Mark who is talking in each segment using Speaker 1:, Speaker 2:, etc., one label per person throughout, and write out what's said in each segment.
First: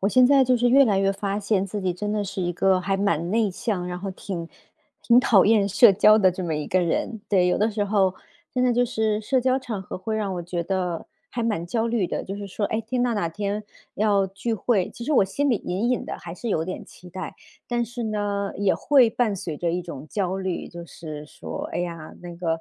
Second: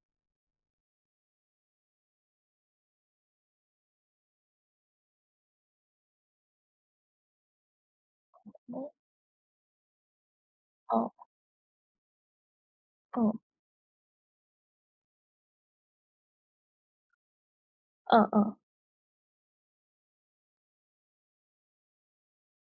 Speaker 1: 我现在就是越来越发现自己真的是一个还蛮内向，然后挺讨厌社交的这么一个人。对，有的时候真的就
Speaker 2: 哦，
Speaker 1: 是社交场合会让我觉
Speaker 2: 哦，
Speaker 1: 得还蛮焦虑的，就是说，哎，听到哪
Speaker 2: 嗯，
Speaker 1: 天要聚会，其实我心里隐隐的还是有点期待，但是
Speaker 2: 嗯
Speaker 1: 呢，
Speaker 2: 嗯，
Speaker 1: 也会伴随着一种焦虑，就是说，哎呀，那个，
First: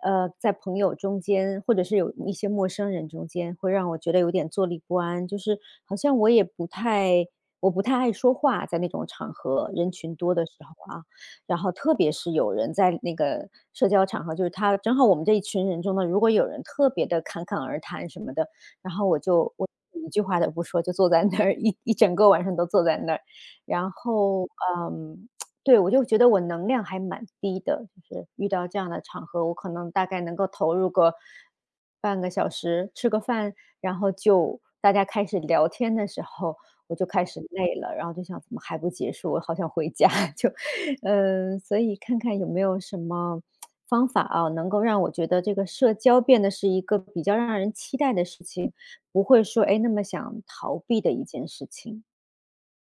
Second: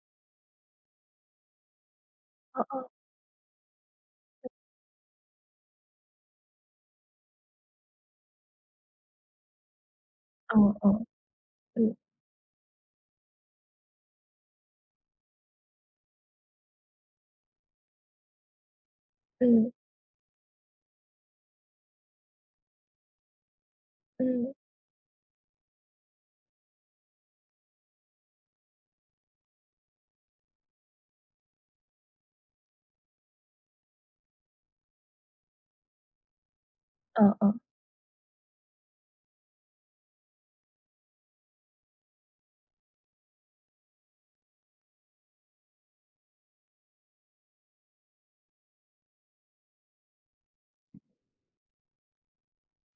Speaker 1: 在朋友中间，或者是有一些陌
Speaker 2: 嗯
Speaker 1: 生人中间，会让我觉得有点坐立不安，就是好像我也不太，我不太爱说话，在那种场合，人群多的时
Speaker 2: 嗯，嗯嗯，
Speaker 1: 候啊，
Speaker 2: 哦
Speaker 1: 然后特
Speaker 2: 嗯
Speaker 1: 别是有人在那个社交场合，就是他正好我们这一群人中呢，如果有人特别的侃侃而谈什么的，然后我
Speaker 2: 嗯
Speaker 1: 一句话都不说，就坐在那儿一整个晚上都坐在那儿，然后，嗯，对，我就觉得我能量还蛮低的，就是遇到这样的场合，我可能大概能够投入个半个小时，吃个饭，然后就大家开始聊天的时候，我就开
Speaker 2: 嗯
Speaker 1: 始
Speaker 2: 嗯，
Speaker 1: 累了，然后就想怎么还不结束，我好想回家，就，嗯，所以看看有没有什么方法啊，能够让我觉得这个社交变得是一个比较让人期待的事情，不会说哎那么想逃避的一件事情，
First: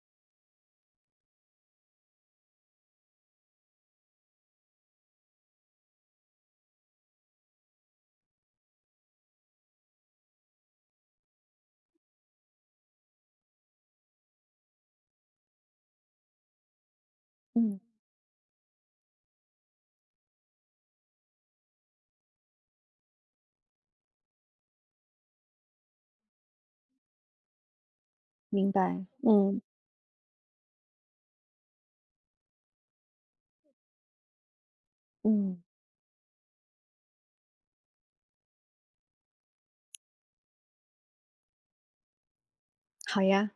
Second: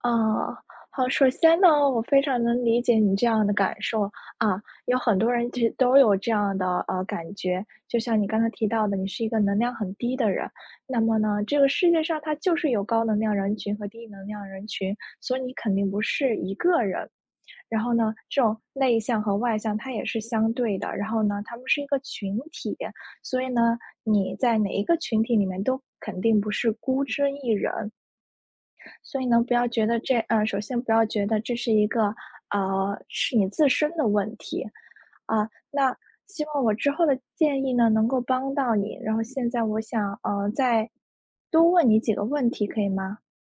Speaker 2: 哦，好，首先呢，我非常能理解你这样的感受。啊，有很多人其实都有这样的，感觉，就像你刚才提到的，你是一个能量很低的人。那么呢，这个世界上它就是有高能量人群和低能量人群，所以你肯定不是一个人。
Speaker 1: 嗯。
Speaker 2: 然后呢，这种内向和外向它也是相对的，然后呢，他们是一个群体，所以呢，你在哪一个群体里面都肯定不是孤身一人。
Speaker 1: 明白，
Speaker 2: 所以呢，不
Speaker 1: 嗯
Speaker 2: 要觉得这首先不要觉得这是一个是你自身的问题。
Speaker 1: 嗯，
Speaker 2: 那希望我之后的建议呢能够帮到你，然后现在我想再多问你几个问题，可以吗？
Speaker 1: 好呀。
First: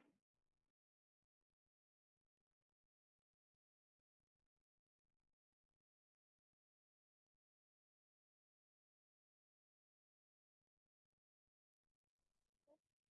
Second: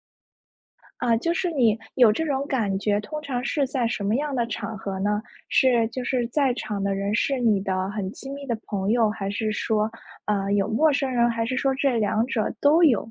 Speaker 2: 啊，就是你有这种感觉，通常是在什么样的场合呢？是就是在场的人是你的很亲密的朋友，还是说，有陌生人，还是说这两者都有？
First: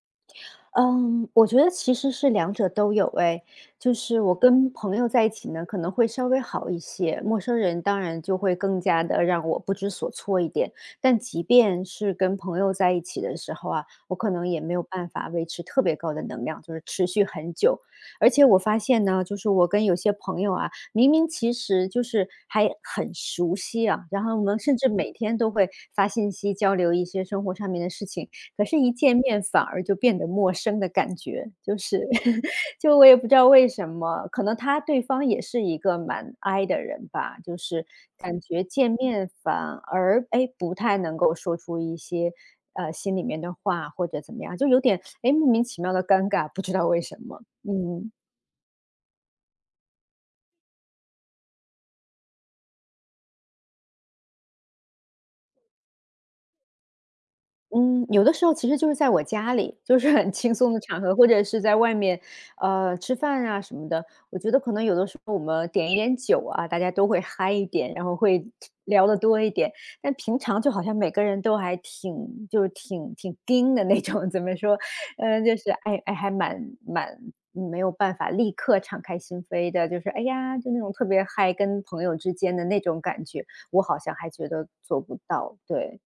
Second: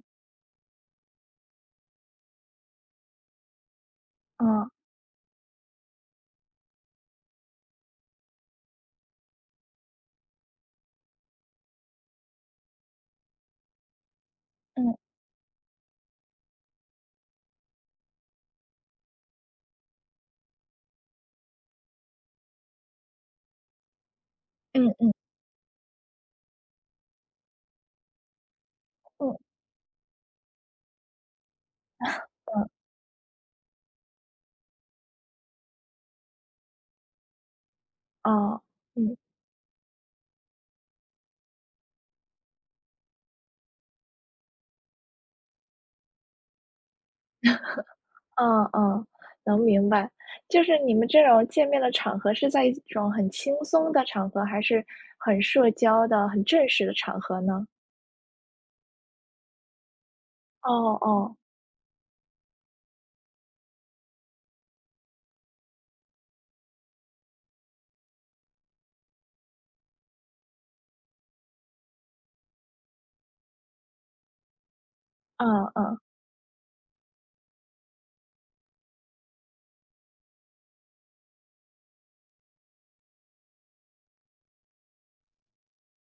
Speaker 1: 嗯，我觉得其实是两者都有诶，就是我
Speaker 2: 啊，
Speaker 1: 跟朋友在一起呢，可能会稍微好一些，陌生人当然就会更加的让我不知所措一点。但即便是跟朋友在一起的时候啊，我可能也没有
Speaker 2: 嗯
Speaker 1: 办法维持特别高的能量，就是持续很久。而且我发现呢，就是我跟有些朋友啊，明明其实就是还很熟悉啊，然后我们甚
Speaker 2: 嗯
Speaker 1: 至每
Speaker 2: 嗯
Speaker 1: 天都会发信息交流一些生活上面的事情，可是一见
Speaker 2: 嗯
Speaker 1: 面反而就变得陌生的感觉，就是
Speaker 2: 嗯，
Speaker 1: 就我也不知道为什么，可能他对方也是一个蛮 i 的人吧，就是感
Speaker 2: 哦，
Speaker 1: 觉见
Speaker 2: 嗯，
Speaker 1: 面反而哎不太能够说出一些心里面的话或者怎么样，就有点哎莫名其妙的尴尬，不知道为什么，嗯。
Speaker 2: 嗯嗯，能明白。就是你们这种见面的场合是在一种很轻松的场合，还是很社交的、很正式的场合呢？
Speaker 1: 嗯，有的时候其实就是在我家里，就是很轻
Speaker 2: 哦
Speaker 1: 松的场合，或
Speaker 2: 哦，
Speaker 1: 者是在外面，吃饭啊什么的。我觉得可能有的时候我们点一点酒啊，大家都会嗨一点，然后会聊得多一点。但平常就好像每个人都还挺，就是挺盯的那种，怎么说？嗯，就
Speaker 2: 嗯
Speaker 1: 是
Speaker 2: 嗯。
Speaker 1: 哎，还蛮没有办法立刻敞开心扉的，就是哎呀，就那种特别嗨，跟朋友之间的那种感觉，我好像还觉得做不到。对，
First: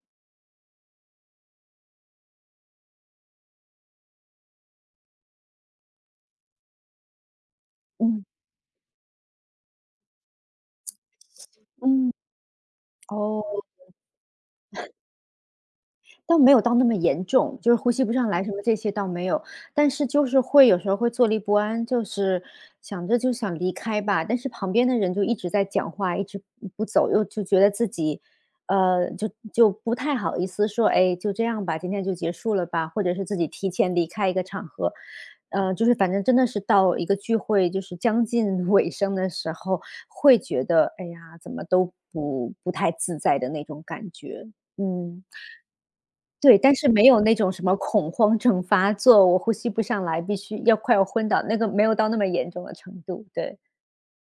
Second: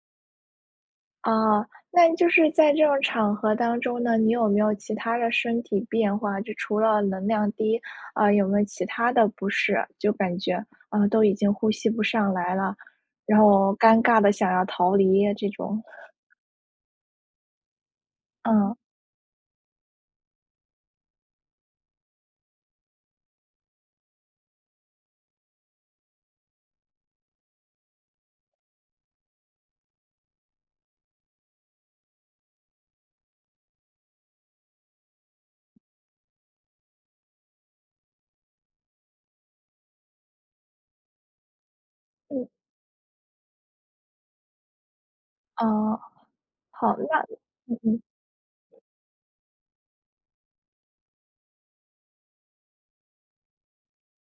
Speaker 2: 啊，那就是在这种场合当中呢，你有没有其他的身体变化？就除了能量低，
Speaker 1: 嗯
Speaker 2: 啊，有没有其他的不适？就感觉，啊，都已经呼吸不
Speaker 1: 嗯。
Speaker 2: 上来了，然
Speaker 1: 哦，
Speaker 2: 后尴尬的想要逃离这种。
Speaker 1: 倒没有到那么严重，就是呼吸不上来什么
Speaker 2: 嗯，
Speaker 1: 这些倒没有，但是就是会有时候会坐立不安，就是想着就想离开吧，但是旁边的人就一直在讲话，一直不走，又就觉得自己，就不太好意思说，哎，就这样吧，今天就结束了吧，或者是自己提前离开一个场合，就是反正真的是到一个聚会就是将近 尾声的时候，会觉得，哎呀，怎么都
Speaker 2: 嗯，
Speaker 1: 不太自在的那种感觉，嗯。
Speaker 2: 啊，
Speaker 1: 对，但是
Speaker 2: 好，
Speaker 1: 没
Speaker 2: 那
Speaker 1: 有那种什么
Speaker 2: 嗯嗯。
Speaker 1: 恐慌症发作，我呼吸不上来，必须要快要昏倒，那个没有到那么严重的程度，对，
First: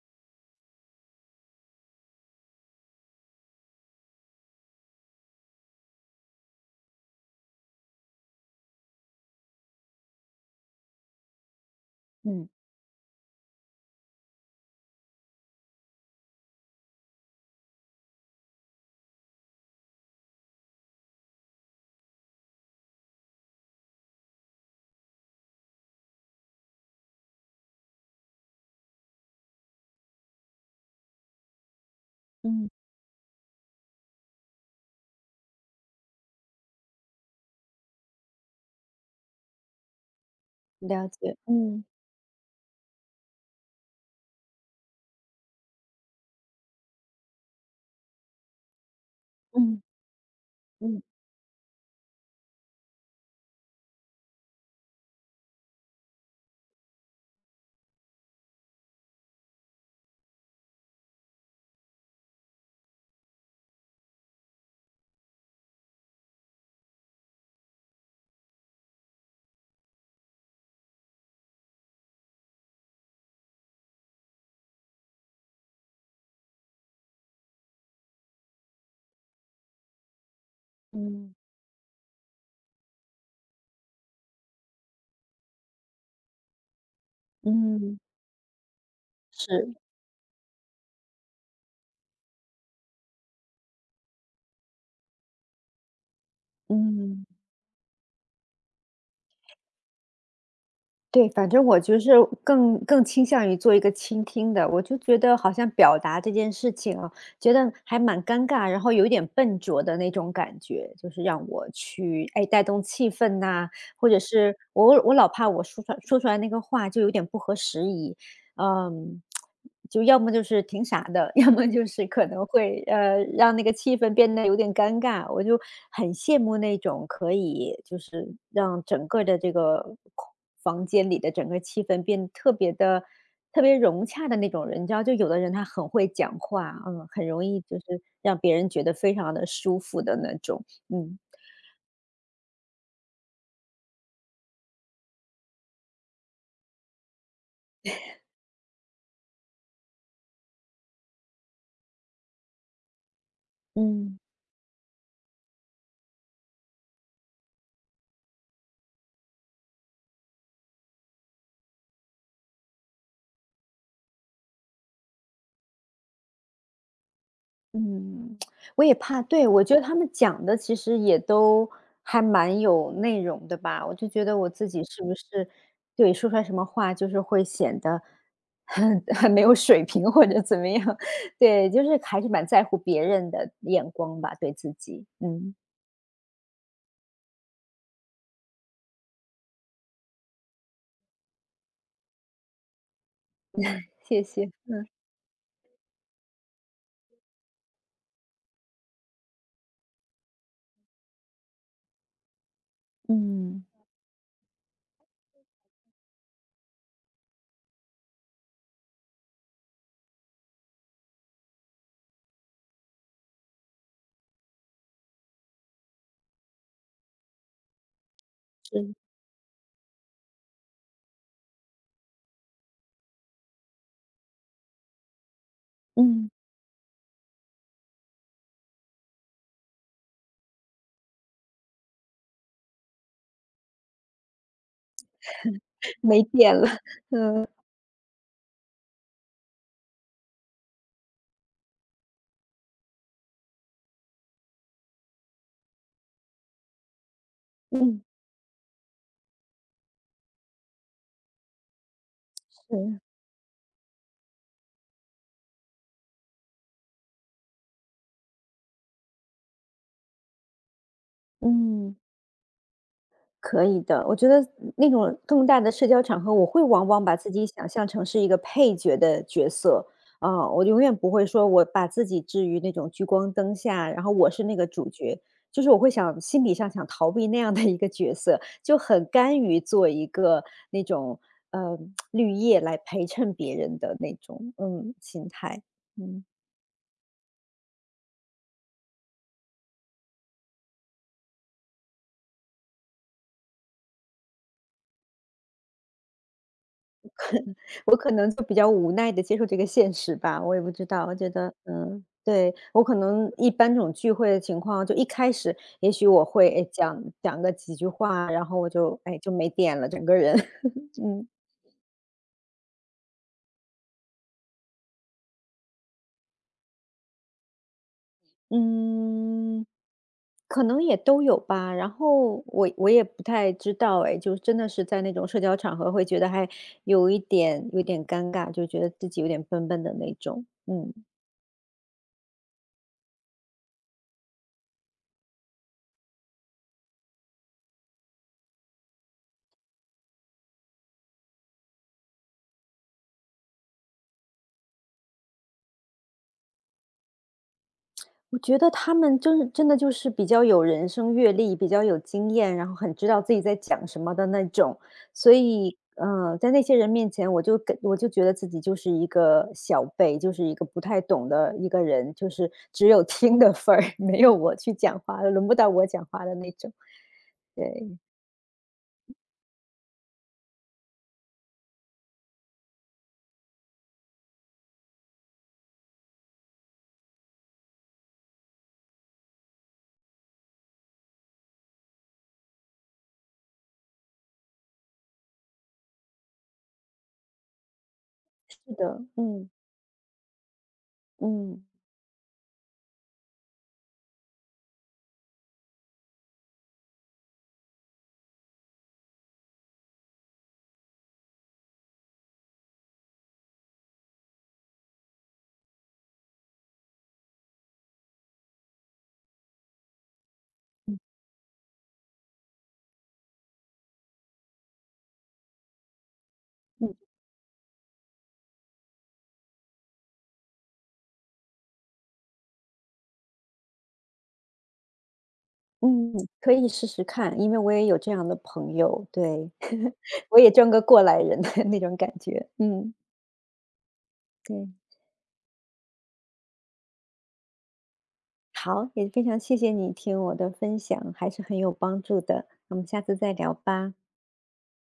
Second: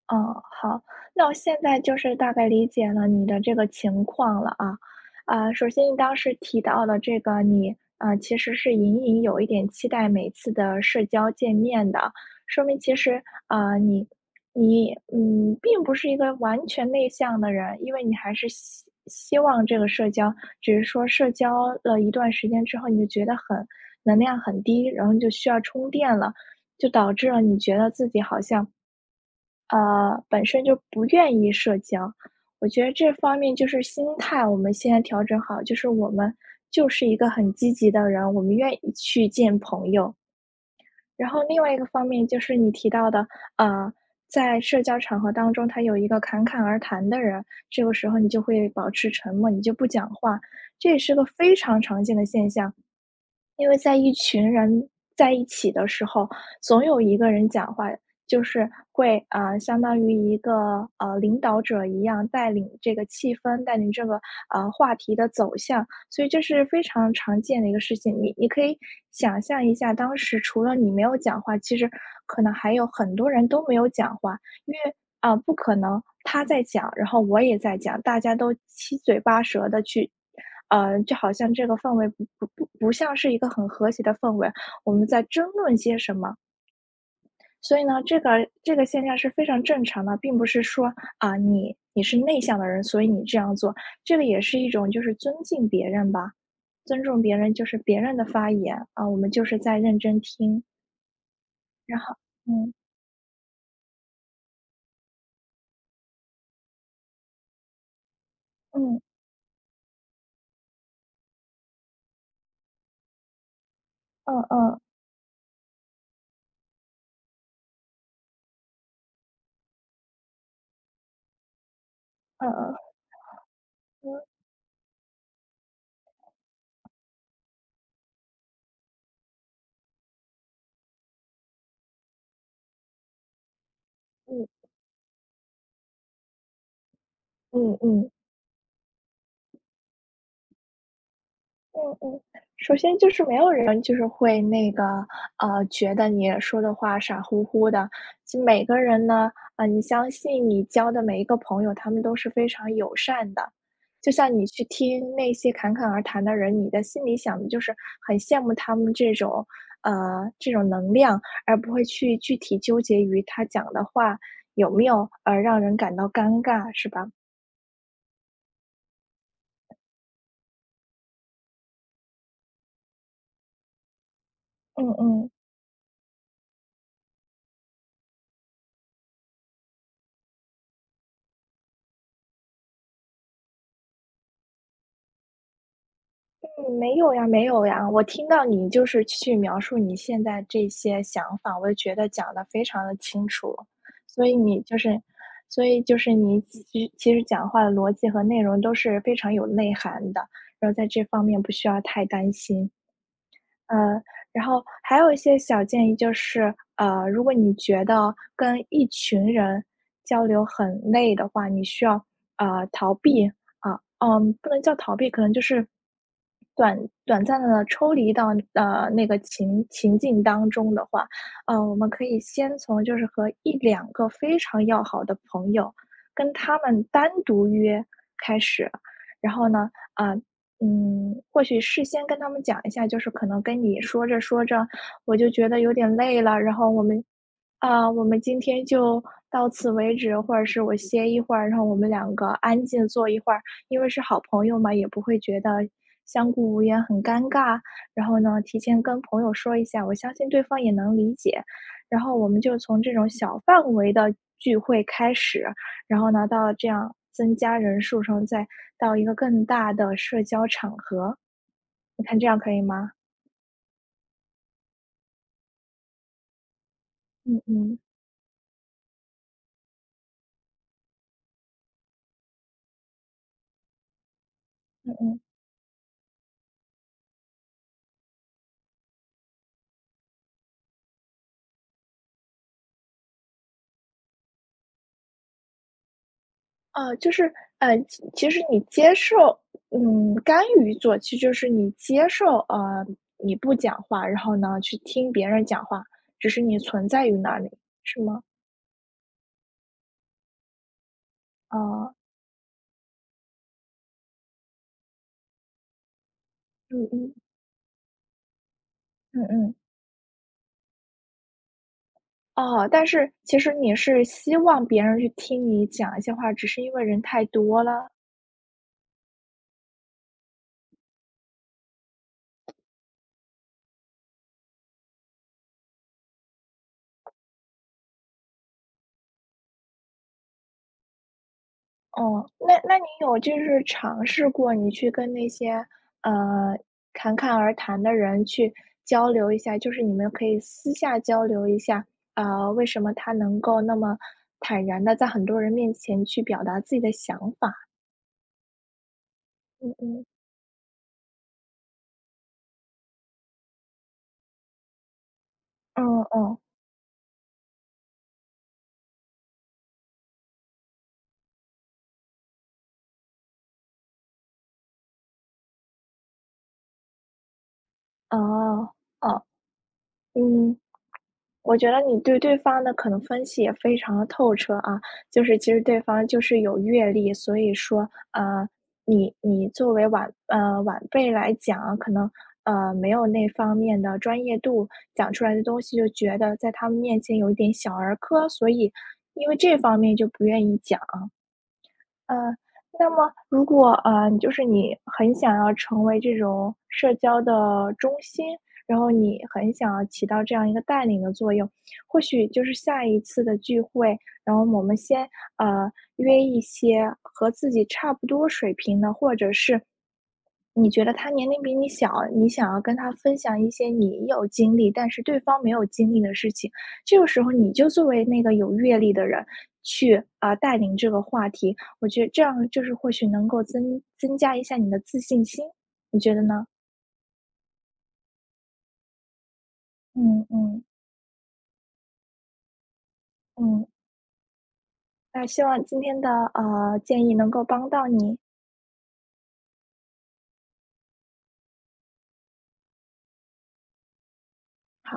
Speaker 2: 哦，好，那我现在就是大概理解了你的这个情况了啊。啊，首先你当时提到的这个你，啊，其实是隐隐有一点期待每次的社交见面的。
Speaker 1: 嗯，
Speaker 2: 说明其实，啊，你并不是一个完全内向的人，因为你还是希望这个社交，只是说社交了一段时间之后，你就觉得很能量很低，然后你就需要充电了，就导致了你觉得自己好像。本身就不愿意社交。我
Speaker 1: 嗯，
Speaker 2: 觉得这方面就是心态，我们先调整好，就是我们就是一个很积极的人，我们愿意去见朋友。
Speaker 1: 了
Speaker 2: 然
Speaker 1: 解，
Speaker 2: 后另外一
Speaker 1: 嗯，
Speaker 2: 个方面就是你提到的，呃，在社交场合当中，他有一个侃侃而谈的人，这个时候你就会保持沉默，你就
Speaker 1: 嗯，
Speaker 2: 不讲话，这也
Speaker 1: 嗯，
Speaker 2: 是个非常常见的现象。因为在一群人在一起的时候，总有一个人讲话，就是会相当于一个领导者一样，带领这个气氛，带领这个话题的走向，所以这是非常常见的一个事情。你可以想象一下，当时除了你没有讲话，其实可能还有很多人都没有讲话。因为，啊，不可能他在讲，然后我也在讲，大家都七嘴八舌的去就好
Speaker 1: 嗯，
Speaker 2: 像这个氛围不像是一个很和谐的氛围，我们在争论些什么。所以呢，
Speaker 1: 嗯，
Speaker 2: 这个现象是非常
Speaker 1: 是，
Speaker 2: 正常的，并不是说，啊，你是内向的人，所以你这样做，这个也是一种就是尊敬别人吧，尊重
Speaker 1: 嗯。
Speaker 2: 别人就是别人的发言，啊，我们就是在认真听，
Speaker 1: 对，反正我
Speaker 2: 然
Speaker 1: 就是
Speaker 2: 后嗯，
Speaker 1: 更倾向于做一个倾听的，我就觉得好像表达这件事情啊，觉得还蛮尴尬，然后
Speaker 2: 嗯，
Speaker 1: 有一点笨拙的那种感觉，就是让我去哎带动气氛呐、或者
Speaker 2: 嗯
Speaker 1: 是
Speaker 2: 嗯，
Speaker 1: 我老怕我说出来那个话就有点不合时宜，嗯，就要么就是挺傻的，要么就是可能
Speaker 2: 嗯
Speaker 1: 会，让那个气氛
Speaker 2: 嗯，
Speaker 1: 变得有点尴尬。我就很羡慕那种可以就是让整个的这个空房间里的整个气氛变得特别融洽的
Speaker 2: 嗯嗯，嗯
Speaker 1: 那种
Speaker 2: 嗯。
Speaker 1: 人。你知道就有的人他很会讲话，嗯，很容易就是
Speaker 2: 嗯
Speaker 1: 让别人觉得非常的舒服的那种，嗯。
Speaker 2: 嗯嗯，首先就是没有人就是会那个，觉得你说的话傻乎乎的。就每个人呢，啊，你相信你交的每一个朋友，他们都是非常友善的。就
Speaker 1: 嗯。
Speaker 2: 像你去听那些侃侃而谈的人，你的心里想的就是很羡慕他们这种能量，而不会去具体纠结于他讲的话有没有，让人感到尴尬，是吧？
Speaker 1: 嗯，我也怕对，我觉得他们讲的其实也都还蛮有内容的吧，我就觉得我自己
Speaker 2: 嗯
Speaker 1: 是不
Speaker 2: 嗯。
Speaker 1: 是对，说出来什么话就是会显得很 很没有水平或者怎么样。对，就是还是蛮在乎别人的眼光吧，对自己。嗯，
Speaker 2: 嗯，没有呀，没有呀。我听到你就是去描述你现在这些想法，我就觉得讲得非常的清楚。
Speaker 1: 谢
Speaker 2: 所以
Speaker 1: 谢。
Speaker 2: 你就是所以就是你其实讲话的逻辑和内容都是非常有内涵的，然后在这方面不需要太担心。
Speaker 1: 嗯，
Speaker 2: 呃，然后还有一些小建议就是，如果你觉得跟一群人交流很累的话，你需要逃避啊，不能叫逃避，可能就是短短暂的抽离到
Speaker 1: 是，
Speaker 2: 那个情境当中的话，我们可以先从就是和一两个非常要好的朋友，
Speaker 1: 嗯，
Speaker 2: 跟他们单独约开始，然后呢，啊、或许事先跟他们讲一下，就是可能跟你说着说着，我就觉得有点累
Speaker 1: 没
Speaker 2: 了，然
Speaker 1: 电
Speaker 2: 后
Speaker 1: 了。
Speaker 2: 我们，啊、我们今天就到此为止，或者是我歇一会儿，然后我们两个安静坐一会儿，因为是好朋友嘛，也不会觉得相顾无言很尴尬。
Speaker 1: 嗯，
Speaker 2: 然后呢，提前跟朋友说一下，我相信对方也能理解。然后我们就从这
Speaker 1: 是，
Speaker 2: 种小范围的聚会开始，然后呢，到这样增加人数上，然后再到一个更大的社交场合，
Speaker 1: 嗯。
Speaker 2: 你看这样可以吗？
Speaker 1: 可以的，我觉得那种更大的社交场合，我会往往把自
Speaker 2: 嗯
Speaker 1: 己想
Speaker 2: 嗯
Speaker 1: 象成是一个配角的角色，啊、我永远不会说我把自己置于那种聚光灯下，然后我是那个主
Speaker 2: 嗯嗯，
Speaker 1: 角，就是我会想心理上想逃避那样的一个角色，就很甘于做一个那种呃绿叶来陪衬别人的那种嗯心态，嗯。
Speaker 2: 就是其实你接受，嗯，干预做，其实就是你接受，你不讲话，然后呢，去听别人讲话，只是你存在于那里，
Speaker 1: 我
Speaker 2: 是
Speaker 1: 可
Speaker 2: 吗？
Speaker 1: 能就比较无奈的接受这个现实吧，我也不知道，我觉得，
Speaker 2: 哦，
Speaker 1: 嗯，对，我可能一般这种聚会的情况，就一开始也许我会，哎，
Speaker 2: 嗯
Speaker 1: 讲
Speaker 2: 嗯
Speaker 1: 讲个几句话，然后我就，哎，
Speaker 2: 嗯
Speaker 1: 就没
Speaker 2: 嗯，
Speaker 1: 电了，整个人，嗯
Speaker 2: 哦，但是其实你是希望别人去听你讲一些话，只是因为人太多了。
Speaker 1: 嗯，可能也都有吧。然后我也不太知道，哎，就真的是在那种社交场合会觉得还有一点尴尬，就觉得自己有点笨笨的那种，嗯。
Speaker 2: 哦，那你有就是尝试过你去跟那些，呃，侃侃而谈的人去交流一下，就是你们可以私下交流一下，为什么他能够那么坦然的在很多人面前去表达自己的想法？
Speaker 1: 我觉得他们真是真
Speaker 2: 嗯
Speaker 1: 的就
Speaker 2: 嗯，
Speaker 1: 是比较有人生阅历，比较有经验，然后很知道自己在讲什么的那种，所以，
Speaker 2: 嗯嗯，
Speaker 1: 在那些人面前，我就觉得自己就是一个小辈，就是一个不太懂的一个人，就是只有听的份儿，没有我去讲话，轮不到我讲话的那种。对，
Speaker 2: 哦，哦，嗯。我觉得你对对方的可能分析也非常的透彻啊，就是其实对方就是有阅历，所以说，你作为晚辈来讲啊可能，没有那方面的专业度，讲出来的东西就觉得在他们面前有一点小儿科，所以
Speaker 1: 是的，
Speaker 2: 因为
Speaker 1: 嗯
Speaker 2: 这方面就不愿意讲。
Speaker 1: 嗯
Speaker 2: 呃，那么如果，你就是你很想要成为这种社交的中心，然后你很想要起到这样一个带领的作用，或许就是下一次的聚会，然后我们先，呃，约一些和自己差不多水平的，或者是你觉得
Speaker 1: 嗯
Speaker 2: 他年龄比你小，你想要跟他分享一些你有经历，但是对方没有经历的事情，
Speaker 1: 嗯
Speaker 2: 这个时候你就作为那个有阅历的人去带领这个话题，我觉得这样就是或许能够增加一下你的自信心，你觉
Speaker 1: 嗯，
Speaker 2: 得呢？
Speaker 1: 可以试试看，因为我也有这样的朋友，对，
Speaker 2: 嗯
Speaker 1: 我也
Speaker 2: 嗯
Speaker 1: 装个过来人的那种感觉，嗯，
Speaker 2: 嗯，
Speaker 1: 对。
Speaker 2: 那希望今天的建议能够帮到你。
Speaker 1: 好，也非常谢谢你听我的分享，还是很有帮助的。我们下次再聊吧。
Speaker 2: 好。